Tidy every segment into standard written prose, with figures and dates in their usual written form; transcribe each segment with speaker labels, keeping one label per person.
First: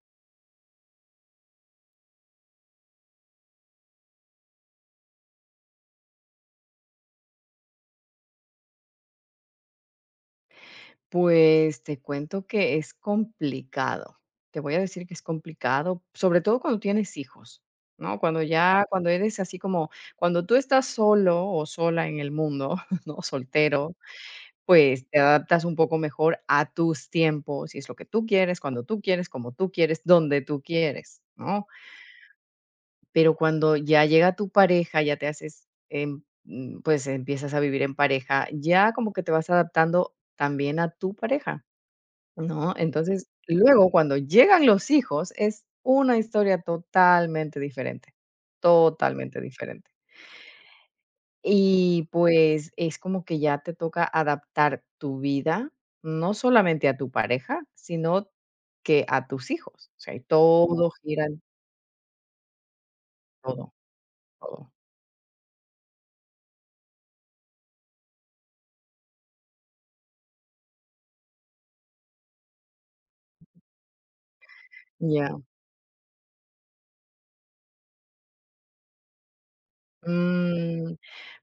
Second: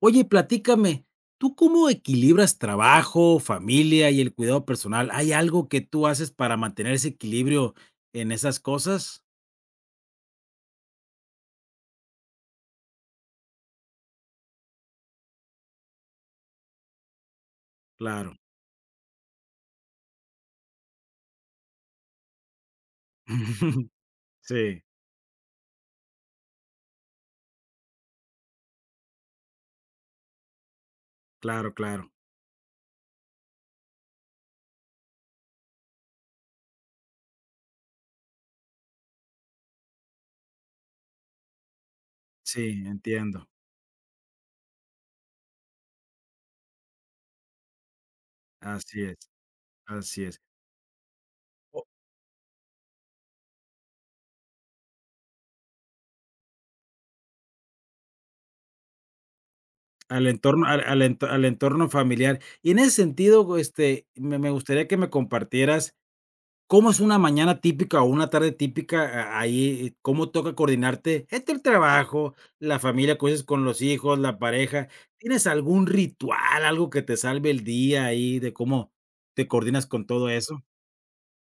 Speaker 1: Oye, platícame, ¿tú cómo equilibras trabajo, familia y el cuidado personal? ¿Hay algo que tú haces para mantener ese equilibrio en esas cosas?
Speaker 2: Pues te cuento que es complicado. Te voy a decir que es complicado, sobre todo cuando tienes hijos, ¿no?
Speaker 1: Claro.
Speaker 2: Cuando ya, cuando eres así como, cuando tú estás solo o sola en el mundo, ¿no? Soltero,
Speaker 1: Sí,
Speaker 2: pues te adaptas un poco mejor a tus tiempos, si es lo que tú quieres, cuando tú quieres, como tú quieres, donde tú quieres, ¿no?
Speaker 1: claro, claro.
Speaker 2: Pero cuando ya llega tu pareja, ya te haces, pues empiezas a vivir en pareja, ya como que te vas adaptando también a tu pareja. No,
Speaker 1: Sí,
Speaker 2: entonces,
Speaker 1: entiendo.
Speaker 2: luego cuando llegan los hijos, es una historia totalmente diferente,
Speaker 1: Así es,
Speaker 2: totalmente diferente.
Speaker 1: así es. O
Speaker 2: Y, pues, es como que ya te toca adaptar tu vida, no solamente a tu pareja, sino que a tus hijos. O sea, y
Speaker 1: Al entorno,
Speaker 2: todo gira en
Speaker 1: al entorno familiar. Y en ese sentido,
Speaker 2: todo,
Speaker 1: este, me
Speaker 2: todo.
Speaker 1: gustaría que me compartieras. ¿Cómo es una mañana típica o una tarde típica a ahí? ¿Cómo toca coordinarte entre el trabajo, la familia, cosas con los hijos, la pareja?
Speaker 2: Ya.
Speaker 1: ¿Tienes algún ritual, algo que te salve el día ahí de cómo te coordinas con todo eso?
Speaker 2: Mm.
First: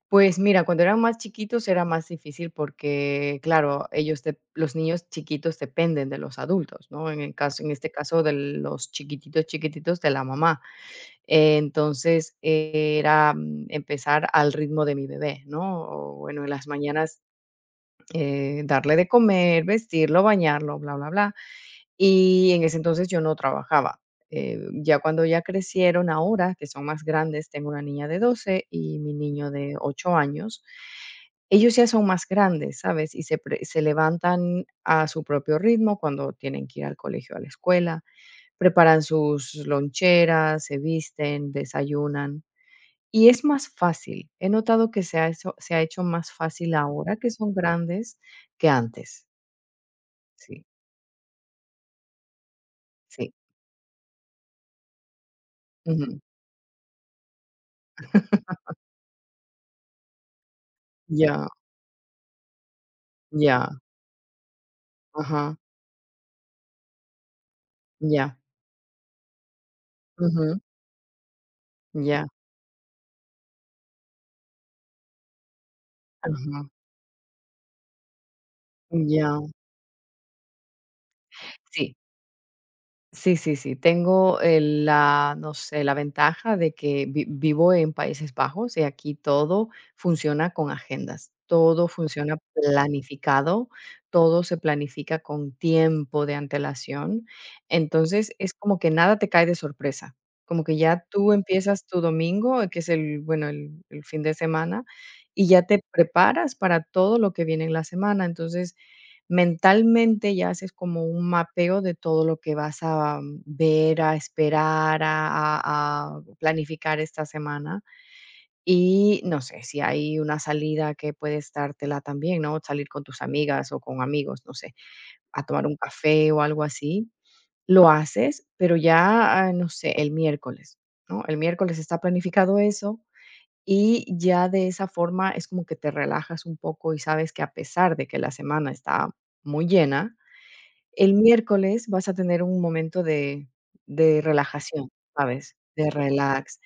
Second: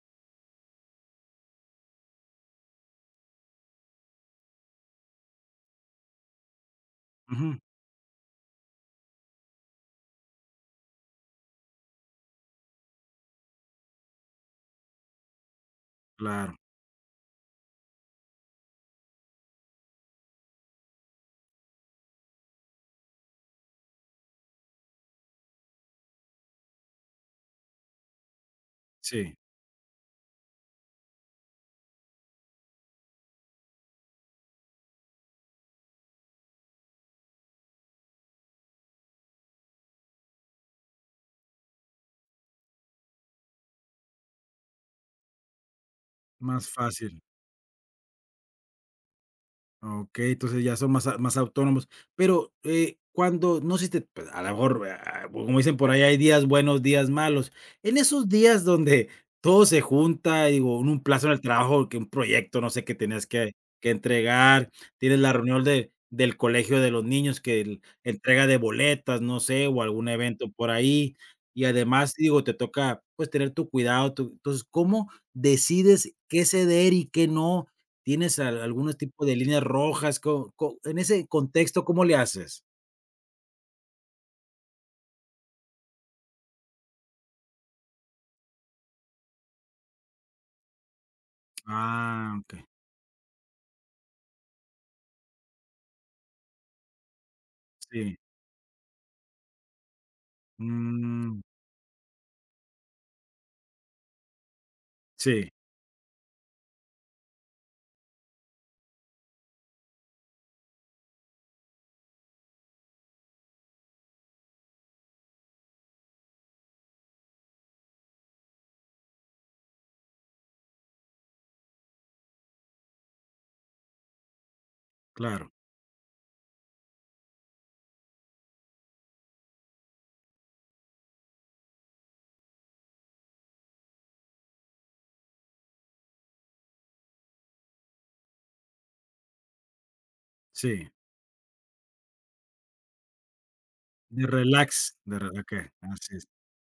Speaker 2: Pues mira, cuando eran más chiquitos era más difícil porque, claro, ellos de los niños chiquitos dependen de los adultos, ¿no?
Speaker 1: Ujú,
Speaker 2: En este caso de los chiquititos, chiquititos de la mamá. Entonces era empezar al ritmo de mi bebé, ¿no? O, bueno, en
Speaker 1: claro,
Speaker 2: las mañanas darle de comer, vestirlo, bañarlo, bla, bla, bla. Y en ese entonces yo no trabajaba. Ya cuando ya crecieron ahora, que son más grandes, tengo una niña de 12 y mi
Speaker 1: sí,
Speaker 2: niño de 8 años, ellos ya son más grandes, ¿sabes? Y se levantan a su propio ritmo cuando tienen que ir al colegio, a la escuela, preparan sus loncheras, se visten, desayunan. Y es más fácil. He notado que se ha hecho más
Speaker 1: más
Speaker 2: fácil ahora
Speaker 1: fácil.
Speaker 2: que son grandes que antes.
Speaker 1: Okey, entonces
Speaker 2: Sí,
Speaker 1: ya son más autónomos. Pero,
Speaker 2: sí.
Speaker 1: cuando no sé si te pues, a lo mejor, como dicen por ahí, hay
Speaker 2: Ujú.
Speaker 1: días buenos, días malos. En esos días donde todo se junta, digo, en un plazo en el
Speaker 2: Ya.
Speaker 1: trabajo, que un proyecto, no sé, que tenías que
Speaker 2: Ya,
Speaker 1: que entregar, tienes la
Speaker 2: ajá,
Speaker 1: reunión de del colegio de los niños, que el
Speaker 2: ya,
Speaker 1: entrega de boletas, no sé, o algún evento
Speaker 2: ujú,
Speaker 1: por ahí. Y además,
Speaker 2: ya,
Speaker 1: digo, te toca, pues, tener tu cuidado, tu entonces, ¿cómo decides qué
Speaker 2: ajá,
Speaker 1: ceder y qué no? ¿Tienes al algunos tipos de
Speaker 2: ya.
Speaker 1: líneas rojas? Co co En ese contexto,
Speaker 2: Sí.
Speaker 1: ¿cómo le haces?
Speaker 2: Sí, sí, sí. Tengo, la, no sé, la ventaja de que vivo en Países Bajos y aquí todo funciona con agendas, todo
Speaker 1: Ah,
Speaker 2: funciona
Speaker 1: okey.
Speaker 2: planificado, todo se planifica con tiempo de antelación.
Speaker 1: Sí.
Speaker 2: Entonces es como que nada te cae de sorpresa. Como que ya tú
Speaker 1: Mm,
Speaker 2: empiezas tu domingo, que es bueno, el fin de semana, y
Speaker 1: sí,
Speaker 2: ya te preparas para todo lo que viene en la semana. Entonces, mentalmente ya haces como un mapeo de todo lo que vas a ver, a esperar, a planificar esta semana. Y no sé, si hay una salida que puedes dártela también, ¿no? Salir con tus amigas o con amigos, no sé, a
Speaker 1: claro.
Speaker 2: tomar un café o algo así. Lo haces, pero ya, no sé, el miércoles, ¿no? El miércoles está planificado eso y ya de esa forma es como que te relajas un poco y sabes que a pesar de que la semana está muy llena,
Speaker 1: Sí.
Speaker 2: el miércoles vas a tener un momento de
Speaker 1: De relax,
Speaker 2: relajación,
Speaker 1: de re
Speaker 2: ¿sabes?
Speaker 1: okey,
Speaker 2: De
Speaker 1: así es.
Speaker 2: relax.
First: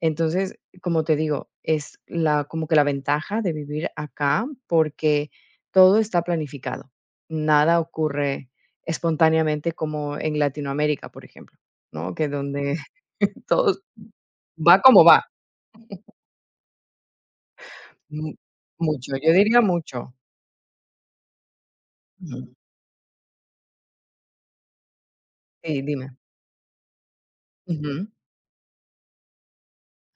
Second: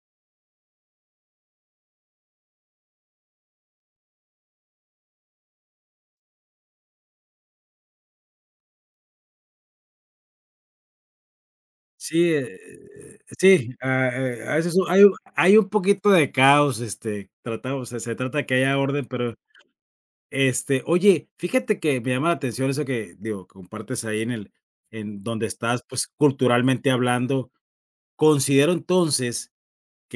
Speaker 2: Entonces, como te digo, es la como que la ventaja de vivir acá, porque todo está planificado. Nada ocurre espontáneamente como en Latinoamérica, por ejemplo, ¿no? Que
Speaker 1: Sí,
Speaker 2: donde
Speaker 1: sí,
Speaker 2: todo
Speaker 1: a veces
Speaker 2: va como
Speaker 1: hay un
Speaker 2: va.
Speaker 1: hay un poquito de caos, este, tratamos se se
Speaker 2: Mm,
Speaker 1: trata de que haya orden,
Speaker 2: Mucho, yo
Speaker 1: pero,
Speaker 2: diría mucho.
Speaker 1: este, oye, fíjate que me llama la
Speaker 2: Ujú.
Speaker 1: atención eso que, digo, compartes ahí en donde
Speaker 2: Sí,
Speaker 1: estás, pues,
Speaker 2: dime.
Speaker 1: culturalmente hablando.
Speaker 2: Ujú.
Speaker 1: Considero entonces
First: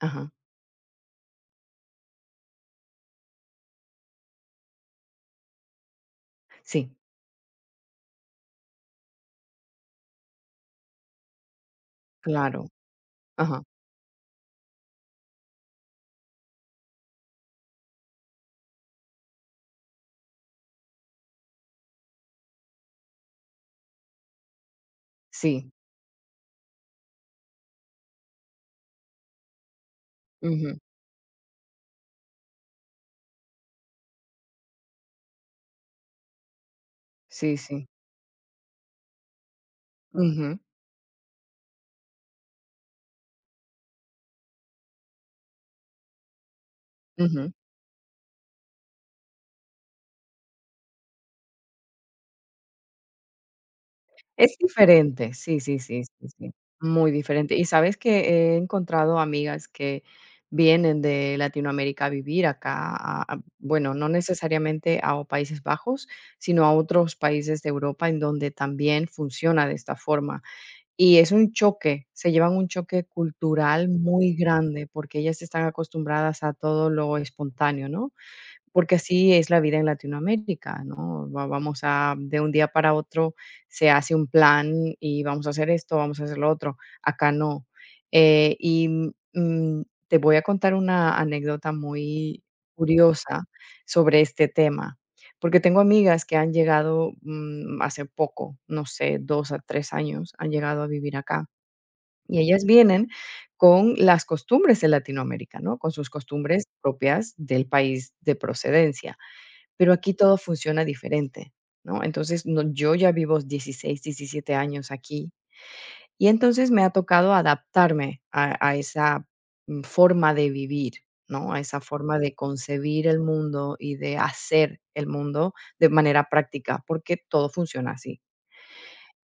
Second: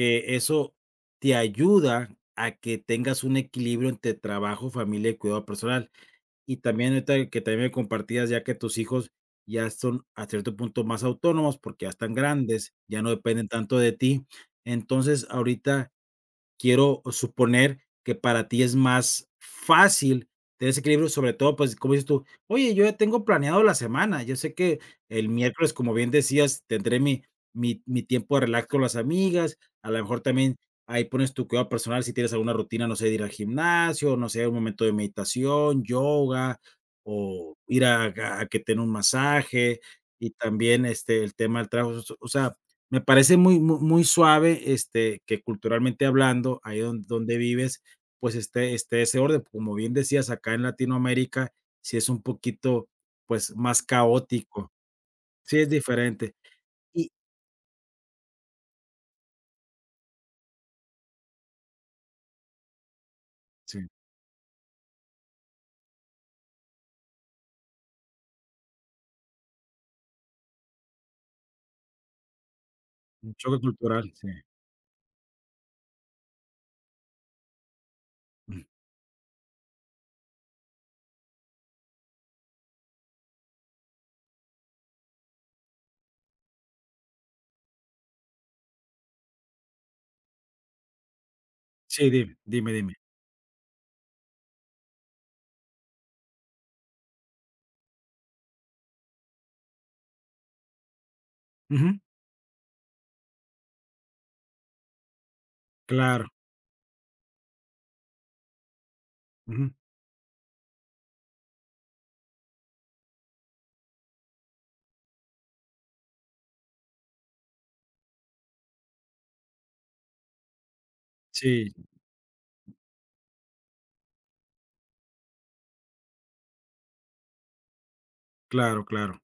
Speaker 2: Ajá.
Speaker 1: eso te ayuda a que tengas un equilibrio entre trabajo, familia y cuidado personal. Y
Speaker 2: Sí,
Speaker 1: también ahorita que también me compartías ya que tus hijos ya son a cierto punto más autónomos porque ya están
Speaker 2: claro.
Speaker 1: grandes, ya no dependen
Speaker 2: Ajá.
Speaker 1: tanto de ti. Entonces, ahorita quiero suponer que para ti es más fácil tener ese equilibrio, sobre todo, pues, como dices tú: "Oye, yo ya tengo planeado la semana, yo sé que el
Speaker 2: Sí.
Speaker 1: miércoles", como bien decías, "tendré mi tiempo de relax con las amigas", a lo mejor también
Speaker 2: Ujú.
Speaker 1: ahí pones tu cuidado personal, si tienes alguna rutina, no sé, de ir al gimnasio, no sé, un momento de meditación, yoga, o
Speaker 2: Sí,
Speaker 1: ir
Speaker 2: sí.
Speaker 1: a que te den un masaje, y
Speaker 2: Ujú.
Speaker 1: también, este, el tema del trabajo, o sea, me parece muy muy muy suave, este, que culturalmente hablando, ahí donde
Speaker 2: Ujú.
Speaker 1: vives, pues, esté ese orden. Como bien decías, acá en Latinoamérica sí es un poquito, pues, más
Speaker 2: Es
Speaker 1: caótico.
Speaker 2: diferente,
Speaker 1: Sí,
Speaker 2: sí,
Speaker 1: es
Speaker 2: sí, sí, sí,
Speaker 1: diferente.
Speaker 2: sí, muy
Speaker 1: Y
Speaker 2: diferente. Y sabes que he encontrado amigas que vienen de Latinoamérica a vivir acá, a
Speaker 1: sí,
Speaker 2: bueno, no necesariamente a o Países Bajos, sino a otros países de Europa en donde también funciona de esta forma. Y es un choque, se llevan un choque
Speaker 1: un choque
Speaker 2: cultural
Speaker 1: cultural, sí.
Speaker 2: muy grande, porque ellas están acostumbradas a todo lo espontáneo, ¿no?
Speaker 1: Mm.
Speaker 2: Porque así es la vida en Latinoamérica, ¿no? Va vamos a de un día para otro se hace un plan y vamos a hacer esto, vamos a hacer lo otro. Acá no. Y, te voy a contar una anécdota
Speaker 1: Sí, dime,
Speaker 2: muy
Speaker 1: dime, dime.
Speaker 2: curiosa sobre este tema, porque tengo amigas que han llegado, hace poco, no sé, 2 a 3 años, han llegado a vivir acá.
Speaker 1: Ujú.
Speaker 2: Y ellas vienen con las costumbres de Latinoamérica, ¿no? Con sus
Speaker 1: Claro.
Speaker 2: costumbres propias del país de procedencia.
Speaker 1: Ujú.
Speaker 2: Pero aquí todo funciona diferente, ¿no? Entonces, no, yo ya vivo 16, 17 años aquí y entonces me ha tocado adaptarme a esa forma de vivir, ¿no? A
Speaker 1: Sí,
Speaker 2: esa forma de concebir el mundo y de hacer el mundo de manera práctica, porque todo funciona así.
Speaker 1: claro, claro.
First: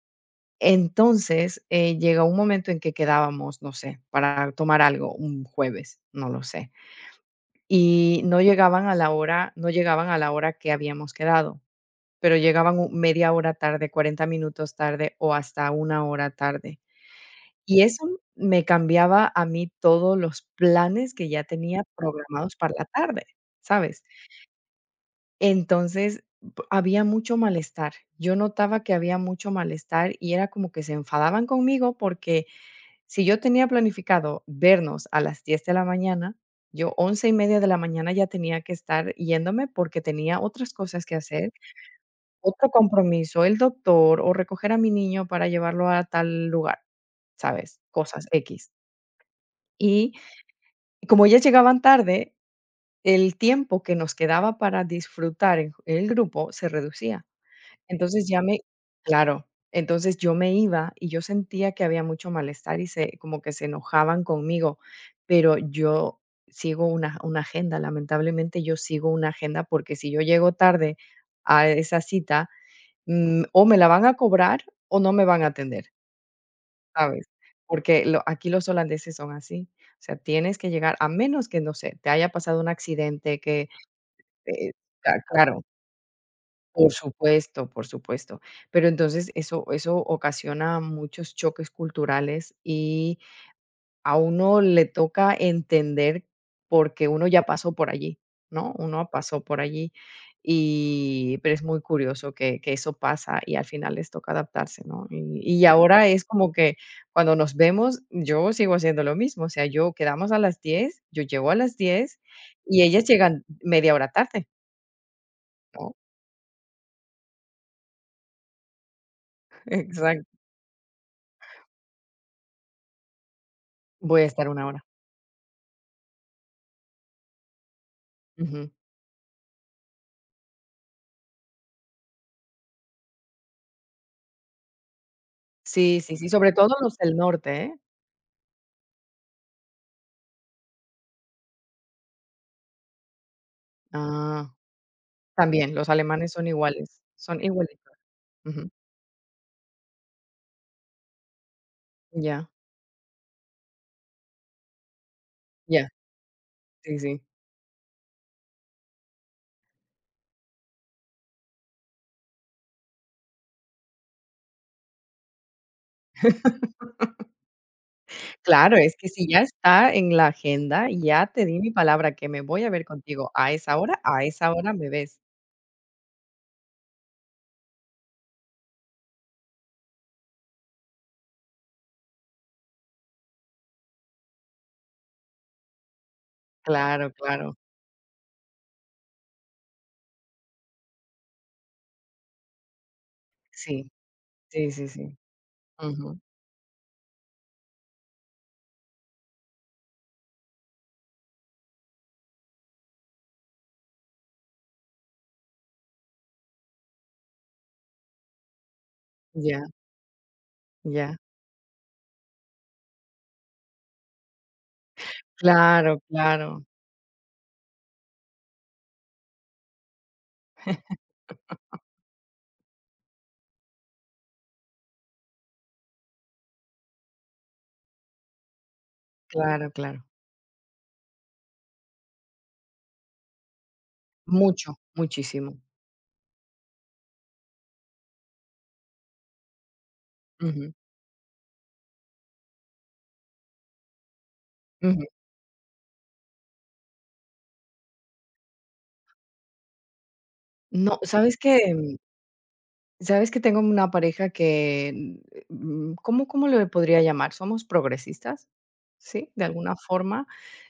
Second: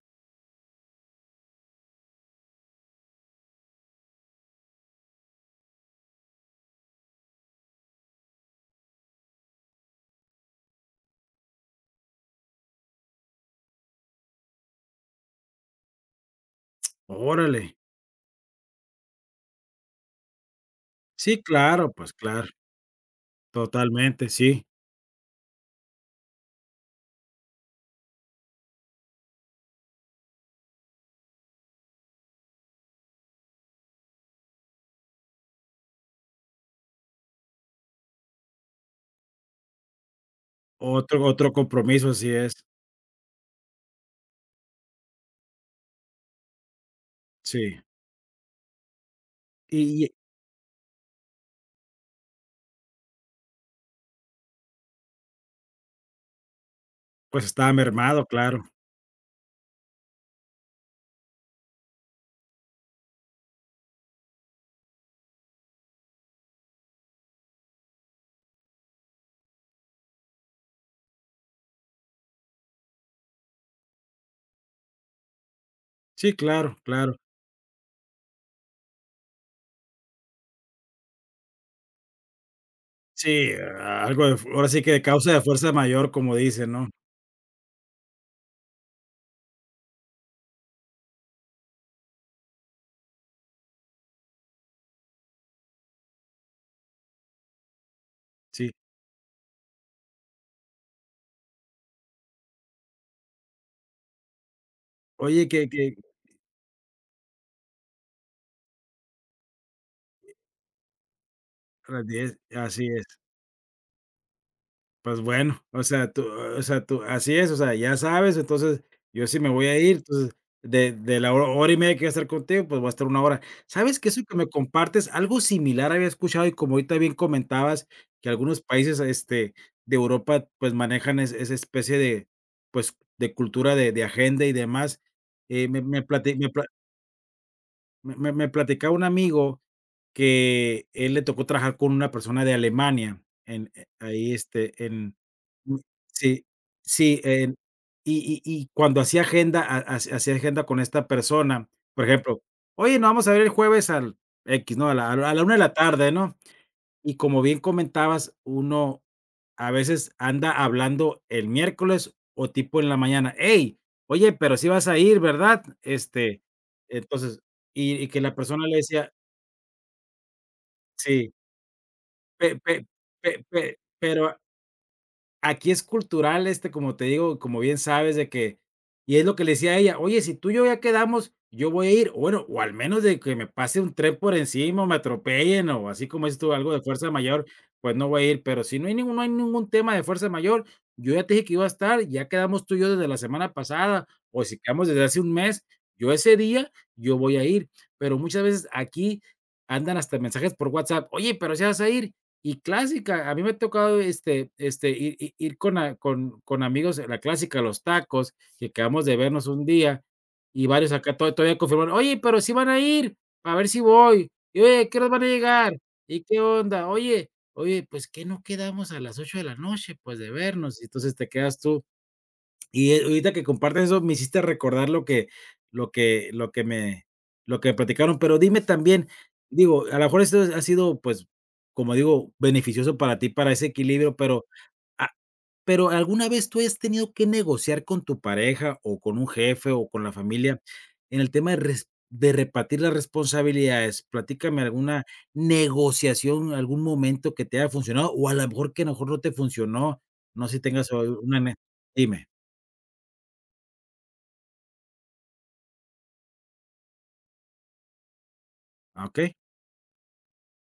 Speaker 2: Entonces, llega un momento en que quedábamos, no sé, para tomar algo un jueves, no lo sé, y no llegaban a la hora, no llegaban a la hora que habíamos quedado. Pero llegaban u media hora tarde, 40 minutos tarde o hasta una hora tarde.
Speaker 1: Órale.
Speaker 2: Y eso me cambiaba a mí todos los planes que
Speaker 1: Sí,
Speaker 2: ya tenía
Speaker 1: claro, pues claro,
Speaker 2: programados para la tarde, ¿sabes?
Speaker 1: totalmente, sí.
Speaker 2: Entonces, p había mucho malestar. Yo notaba que había mucho malestar y era como que se enfadaban conmigo porque si yo tenía planificado vernos a las 10 de la mañana, yo 11:30 de la mañana ya tenía que estar yéndome porque tenía otras cosas que
Speaker 1: Otro
Speaker 2: hacer.
Speaker 1: compromiso, así es.
Speaker 2: Otro compromiso, el doctor, o recoger a mi niño para llevarlo a tal lugar, ¿sabes?
Speaker 1: Sí.
Speaker 2: Cosas x.
Speaker 1: Y,
Speaker 2: Y como ellas llegaban tarde, el tiempo que nos quedaba para disfrutar en el grupo se reducía.
Speaker 1: pues, estaba mermado,
Speaker 2: Entonces ya me
Speaker 1: claro.
Speaker 2: claro, entonces yo me iba y yo sentía que había mucho malestar y se como que se enojaban conmigo, pero yo sigo una agenda, lamentablemente yo sigo una agenda, porque si yo llego tarde a esa cita, o me la van a cobrar o no me van a atender,
Speaker 1: Sí, claro, claro.
Speaker 2: ¿sabes? Porque lo aquí los holandeses son así. O sea, tienes que llegar a menos que, no sé, te haya pasado un accidente
Speaker 1: Sí,
Speaker 2: que,
Speaker 1: a algo de fu ahora
Speaker 2: eh,
Speaker 1: sí que de causa de
Speaker 2: claro,
Speaker 1: fuerza mayor, como dicen, ¿no?
Speaker 2: por supuesto, por supuesto. Pero entonces eso ocasiona muchos choques culturales y a uno le toca entender porque uno ya pasó por allí,
Speaker 1: Sí.
Speaker 2: ¿no? Uno pasó por allí y pero es muy curioso que eso pasa y al final les toca adaptarse, ¿no? Y
Speaker 1: Oye,
Speaker 2: y
Speaker 1: que
Speaker 2: Claro.
Speaker 1: que
Speaker 2: ahora es como que cuando nos vemos, yo sigo haciendo lo mismo, o sea, yo quedamos a las 10, yo llego a las 10 y
Speaker 1: así es.
Speaker 2: ellas llegan media hora tarde,
Speaker 1: Pues bueno,
Speaker 2: ¿no?
Speaker 1: o sea, tú así es, o sea, ya sabes, entonces, yo sí me voy a ir,
Speaker 2: Exacto.
Speaker 1: entonces, de la ho hora y media que voy a estar contigo, pues voy a estar una hora. ¿Sabes que eso
Speaker 2: Voy a
Speaker 1: que me
Speaker 2: estar una hora.
Speaker 1: compartes? Algo similar había escuchado y como ahorita bien comentabas que algunos
Speaker 2: Ujú.
Speaker 1: países, este, de Europa, pues manejan es esa especie de, pues, de cultura de agenda y demás. Me
Speaker 2: Sí,
Speaker 1: me
Speaker 2: sí, sí,
Speaker 1: plati me
Speaker 2: sobre
Speaker 1: pla
Speaker 2: todo los del norte, ¿eh?
Speaker 1: me me me platicaba un amigo que él le tocó trabajar con una persona de Alemania, en, ahí,
Speaker 2: Ah,
Speaker 1: este, en
Speaker 2: también,
Speaker 1: mm,
Speaker 2: los alemanes
Speaker 1: sí,
Speaker 2: son iguales,
Speaker 1: sí,
Speaker 2: son
Speaker 1: en
Speaker 2: igualitos.
Speaker 1: y
Speaker 2: Ujú.
Speaker 1: cuando hacía agenda, ha hac hacía agenda con esta persona, por ejemplo:
Speaker 2: Ya,
Speaker 1: "Oye, nos vamos a ver el jueves al x, ¿no? A la 1 de la
Speaker 2: ya,
Speaker 1: tarde", ¿no?
Speaker 2: sí,
Speaker 1: Y
Speaker 2: sí.
Speaker 1: como bien comentabas, uno a veces anda hablando el miércoles o tipo en la mañana: "Hey, oye, pero sí vas a ir, ¿verdad?". Este, entonces, y que la persona le
Speaker 2: Claro, es que
Speaker 1: decía
Speaker 2: si ya está en la agenda, ya
Speaker 1: sí.
Speaker 2: te di mi palabra que me
Speaker 1: Pe
Speaker 2: voy a
Speaker 1: pe
Speaker 2: ver
Speaker 1: pe
Speaker 2: contigo
Speaker 1: pe Pero
Speaker 2: a esa hora me ves.
Speaker 1: aquí es cultural, este, como te digo, como bien sabes, de que y es lo que le decía a ella: "Oye, si tú y yo ya quedamos, yo voy a ir, o bueno, o al menos de que me pase un tren por encima, o me atropellen, o así como dices tú, algo de fuerza
Speaker 2: Claro,
Speaker 1: mayor,
Speaker 2: claro.
Speaker 1: pues no voy a ir, pero si no hay ningún tema de fuerza mayor, yo ya te dije que iba a estar, ya quedamos tú y yo desde la semana
Speaker 2: Sí,
Speaker 1: pasada, o si
Speaker 2: sí,
Speaker 1: quedamos
Speaker 2: sí,
Speaker 1: desde
Speaker 2: sí.
Speaker 1: hace un mes, yo
Speaker 2: Ujú.
Speaker 1: ese día, yo voy a ir". Pero muchas veces aquí andan hasta mensajes por WhatsApp: "Oye, pero si vas a ir". Y clásica, a mí me ha tocado, ir ir ir con a con con amigos, la clásica, los tacos, que acabamos de vernos
Speaker 2: Ya,
Speaker 1: un día, y varios acá
Speaker 2: ya.
Speaker 1: to todavía confirmaron: "Oye, pero sí van a ir, a ver si voy. Y oye, ¿qué nos van a llegar?
Speaker 2: Claro,
Speaker 1: ¿Y qué
Speaker 2: claro,
Speaker 1: onda? Oye, oye, pues, ¿qué no quedamos a las 8 de la noche, pues, de vernos?". Y entonces te quedas tú y ahorita que compartes eso, me hiciste recordar lo que lo que me lo que platicaron, pero dime también,
Speaker 2: claro,
Speaker 1: digo, a lo
Speaker 2: claro.
Speaker 1: mejor esto ha sido, pues, como digo, beneficioso para ti, para ese equilibrio, pero,
Speaker 2: Mucho,
Speaker 1: ah,
Speaker 2: muchísimo.
Speaker 1: pero, ¿alguna vez tú has tenido que negociar con tu pareja, o con un jefe, o con la familia,
Speaker 2: Ujú,
Speaker 1: en el tema de repartir las responsabilidades? Platícame alguna
Speaker 2: ujú.
Speaker 1: negociación, algún momento que te haya funcionado, o a lo mejor no te funcionó, no sé si tengas,
Speaker 2: No,
Speaker 1: o
Speaker 2: ¿sabes
Speaker 1: una ne
Speaker 2: qué?
Speaker 1: dime,
Speaker 2: Sabes que tengo una pareja que, ¿cómo le podría llamar? Somos progresistas, ¿sí?
Speaker 1: ok.
Speaker 2: De alguna forma,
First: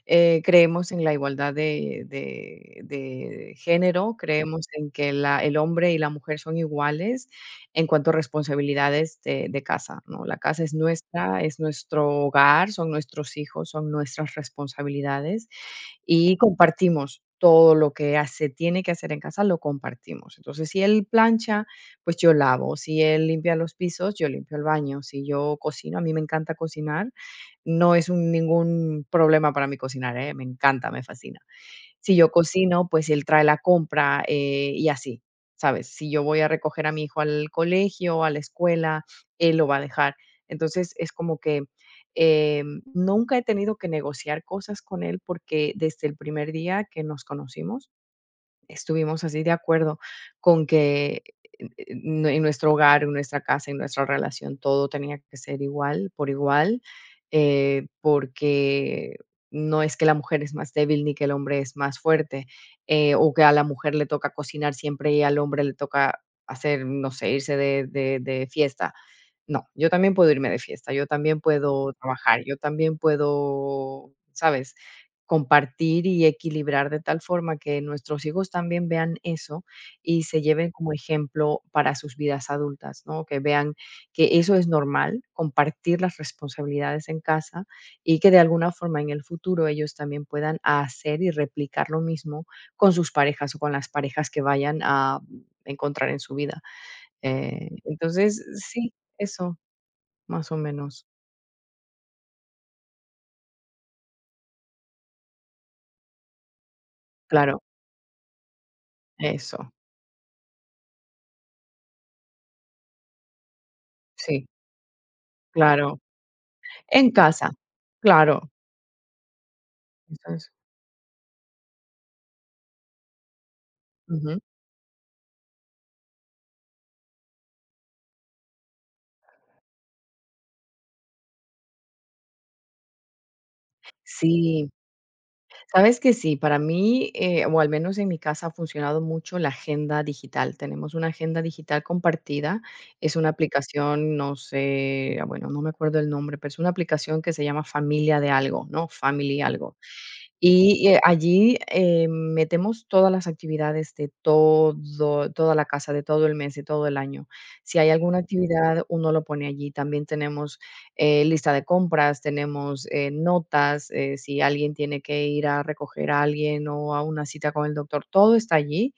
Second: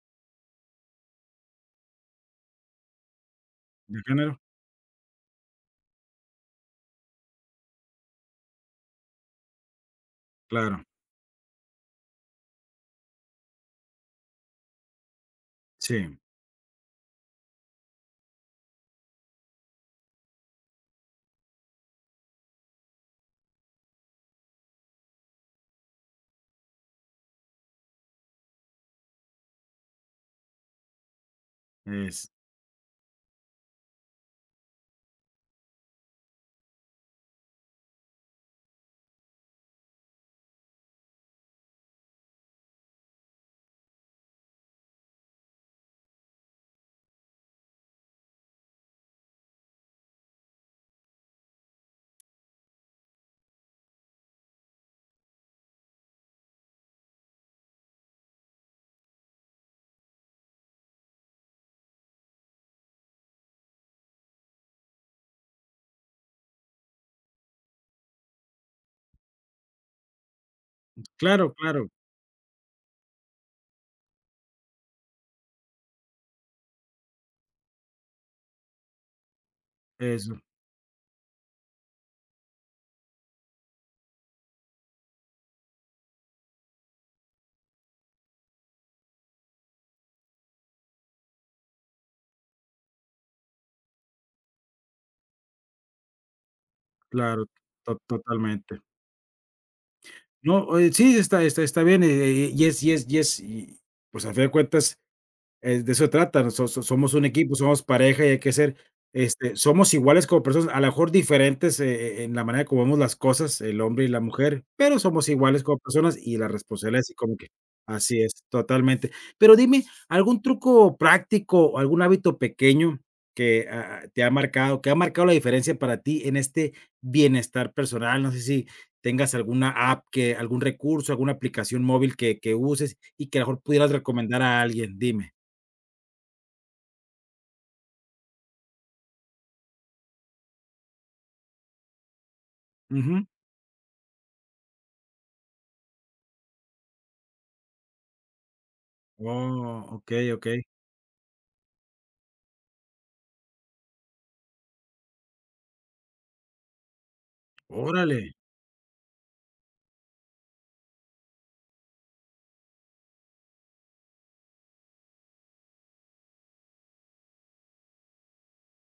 Speaker 2: creemos en la igualdad de de
Speaker 1: ¿De
Speaker 2: género,
Speaker 1: género?
Speaker 2: creemos en que la el hombre y la mujer son iguales en cuanto a responsabilidades de casa, ¿no? La casa es
Speaker 1: Claro,
Speaker 2: nuestra, es nuestro hogar, son nuestros hijos, son nuestras responsabilidades
Speaker 1: sí,
Speaker 2: y compartimos todo lo que se tiene que hacer en casa, lo compartimos. Entonces, si él plancha, pues yo lavo, si él limpia los pisos, yo limpio el baño, si yo cocino, a mí me encanta cocinar, no es ningún problema para mí cocinar, ¿eh? Me encanta, me fascina. Si
Speaker 1: es
Speaker 2: yo cocino, pues él trae la compra, y así, ¿sabes? Si yo voy a recoger a mi hijo al colegio, a la escuela, él lo va a dejar. Entonces, es como que, nunca he tenido que negociar cosas con él, porque desde el primer día que nos conocimos. Estuvimos así de acuerdo con que en nuestro hogar, en nuestra casa, en nuestra relación, todo tenía que ser igual, por igual, porque no es que la mujer es más débil ni que el hombre es más fuerte, o que a la mujer le toca cocinar siempre y al hombre le toca hacer, no sé, irse de de fiesta. No, yo también puedo irme de fiesta, yo también
Speaker 1: claro, claro,
Speaker 2: puedo trabajar, yo también puedo, ¿sabes? Compartir y equilibrar de tal forma que nuestros hijos también vean eso y
Speaker 1: eso,
Speaker 2: se lleven como ejemplo para sus vidas adultas, ¿no? Que vean que eso es normal, compartir las responsabilidades en casa y que de alguna forma en el futuro ellos también puedan hacer y replicar lo mismo con sus parejas o con las parejas que vayan a encontrar en su vida.
Speaker 1: claro,
Speaker 2: Eh,
Speaker 1: to
Speaker 2: entonces,
Speaker 1: totalmente.
Speaker 2: sí, eso, más o
Speaker 1: No, oye,
Speaker 2: menos.
Speaker 1: sí, está bien, y, pues, a fin de cuentas es de eso se trata. Somos un equipo,
Speaker 2: Claro,
Speaker 1: somos pareja y hay que ser, este,
Speaker 2: eso,
Speaker 1: somos iguales como personas, a lo mejor diferentes, en la manera como vemos las cosas, el hombre y la
Speaker 2: sí,
Speaker 1: mujer, pero somos iguales como
Speaker 2: claro.
Speaker 1: personas y la responsabilidad
Speaker 2: En
Speaker 1: así como que
Speaker 2: casa,
Speaker 1: así es,
Speaker 2: claro.
Speaker 1: totalmente. Pero dime, ¿algún
Speaker 2: Eso.
Speaker 1: truco práctico o algún hábito pequeño que, te ha
Speaker 2: Ujú.
Speaker 1: marcado, que ha marcado la diferencia para ti en este bienestar personal? No sé si tengas alguna app que algún recurso, alguna aplicación móvil que uses y que a lo mejor pudieras recomendar a
Speaker 2: Sí,
Speaker 1: alguien, dime.
Speaker 2: sabes que sí, para mí, o al menos en mi casa, ha funcionado mucho la agenda digital. Tenemos una agenda digital compartida, es
Speaker 1: Ujú.
Speaker 2: una aplicación, no sé, bueno, no me acuerdo el nombre, pero es una aplicación que se llama Familia de algo, ¿no? Family algo.
Speaker 1: Oh, okey, okey.
Speaker 2: Y, allí, metemos todas las actividades de todo toda la casa, de todo el mes, de todo el año. Si hay alguna
Speaker 1: Órale.
Speaker 2: actividad, uno lo pone allí. También tenemos, lista de compras, tenemos, notas, si alguien tiene que ir a recoger a alguien o a una cita con el doctor, todo está allí.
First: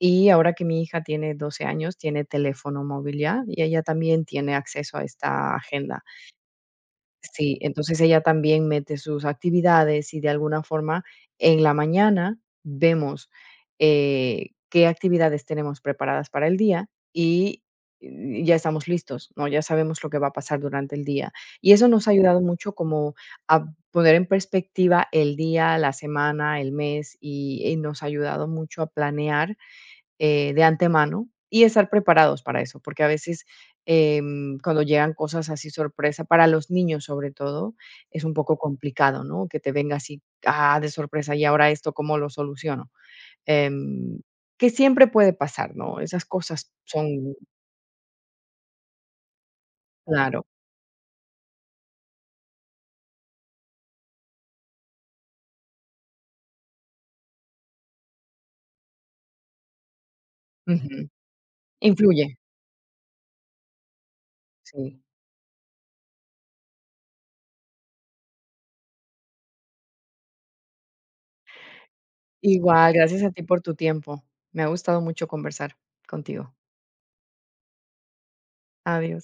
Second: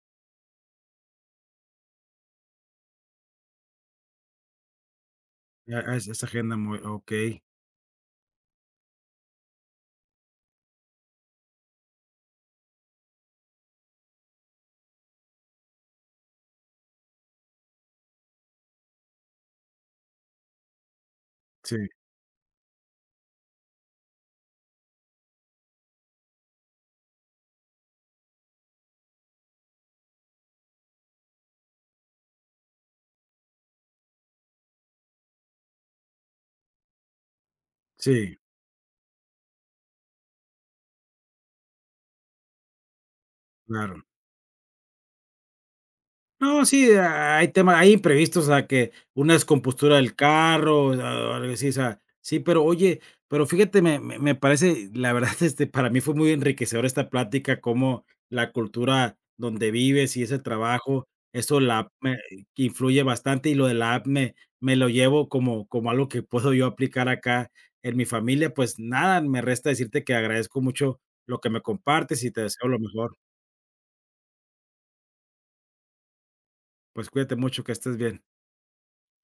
Speaker 2: Y ahora que mi hija tiene 12 años, tiene teléfono móvil ya, y ella también tiene acceso a esta
Speaker 1: Ya,
Speaker 2: agenda.
Speaker 1: es agenda muy okey.
Speaker 2: Sí, entonces ella también mete sus actividades y de alguna forma en la mañana vemos, qué actividades tenemos preparadas para el día y ya estamos listos, ¿no? Ya sabemos lo que va a pasar durante el día. Y
Speaker 1: Sí,
Speaker 2: eso nos ha ayudado mucho como a poner en perspectiva el día, la semana, el mes, y nos ha ayudado mucho a planear de antemano y estar preparados para eso, porque a veces, cuando llegan cosas así sorpresa, para los niños sobre todo, es un
Speaker 1: sí,
Speaker 2: poco complicado, ¿no? Que te venga así, de sorpresa, y ahora esto, ¿cómo lo soluciono?
Speaker 1: claro.
Speaker 2: Em, que siempre puede pasar, ¿no? Esas
Speaker 1: No,
Speaker 2: cosas
Speaker 1: sí,
Speaker 2: son
Speaker 1: hay temas, hay imprevistos, o sea, que una descompostura del
Speaker 2: claro.
Speaker 1: carro, o sea, o algo así, o sea, sí, pero oye, pero fíjate, me parece, la verdad, este, para mí fue muy enriquecedora esta plática, cómo la cultura donde vives y ese trabajo,
Speaker 2: Ujú.
Speaker 1: eso la app me
Speaker 2: Influye,
Speaker 1: que influye bastante, y lo de la app me lo
Speaker 2: sí.
Speaker 1: llevo como algo que puedo yo aplicar acá en mi familia. Pues nada, me resta decirte que agradezco mucho lo que me compartes y te deseo lo
Speaker 2: Igual,
Speaker 1: mejor.
Speaker 2: gracias a ti por tu tiempo. Me ha gustado mucho conversar contigo.
Speaker 1: Pues cuídate mucho, que estés bien.
Speaker 2: Adiós.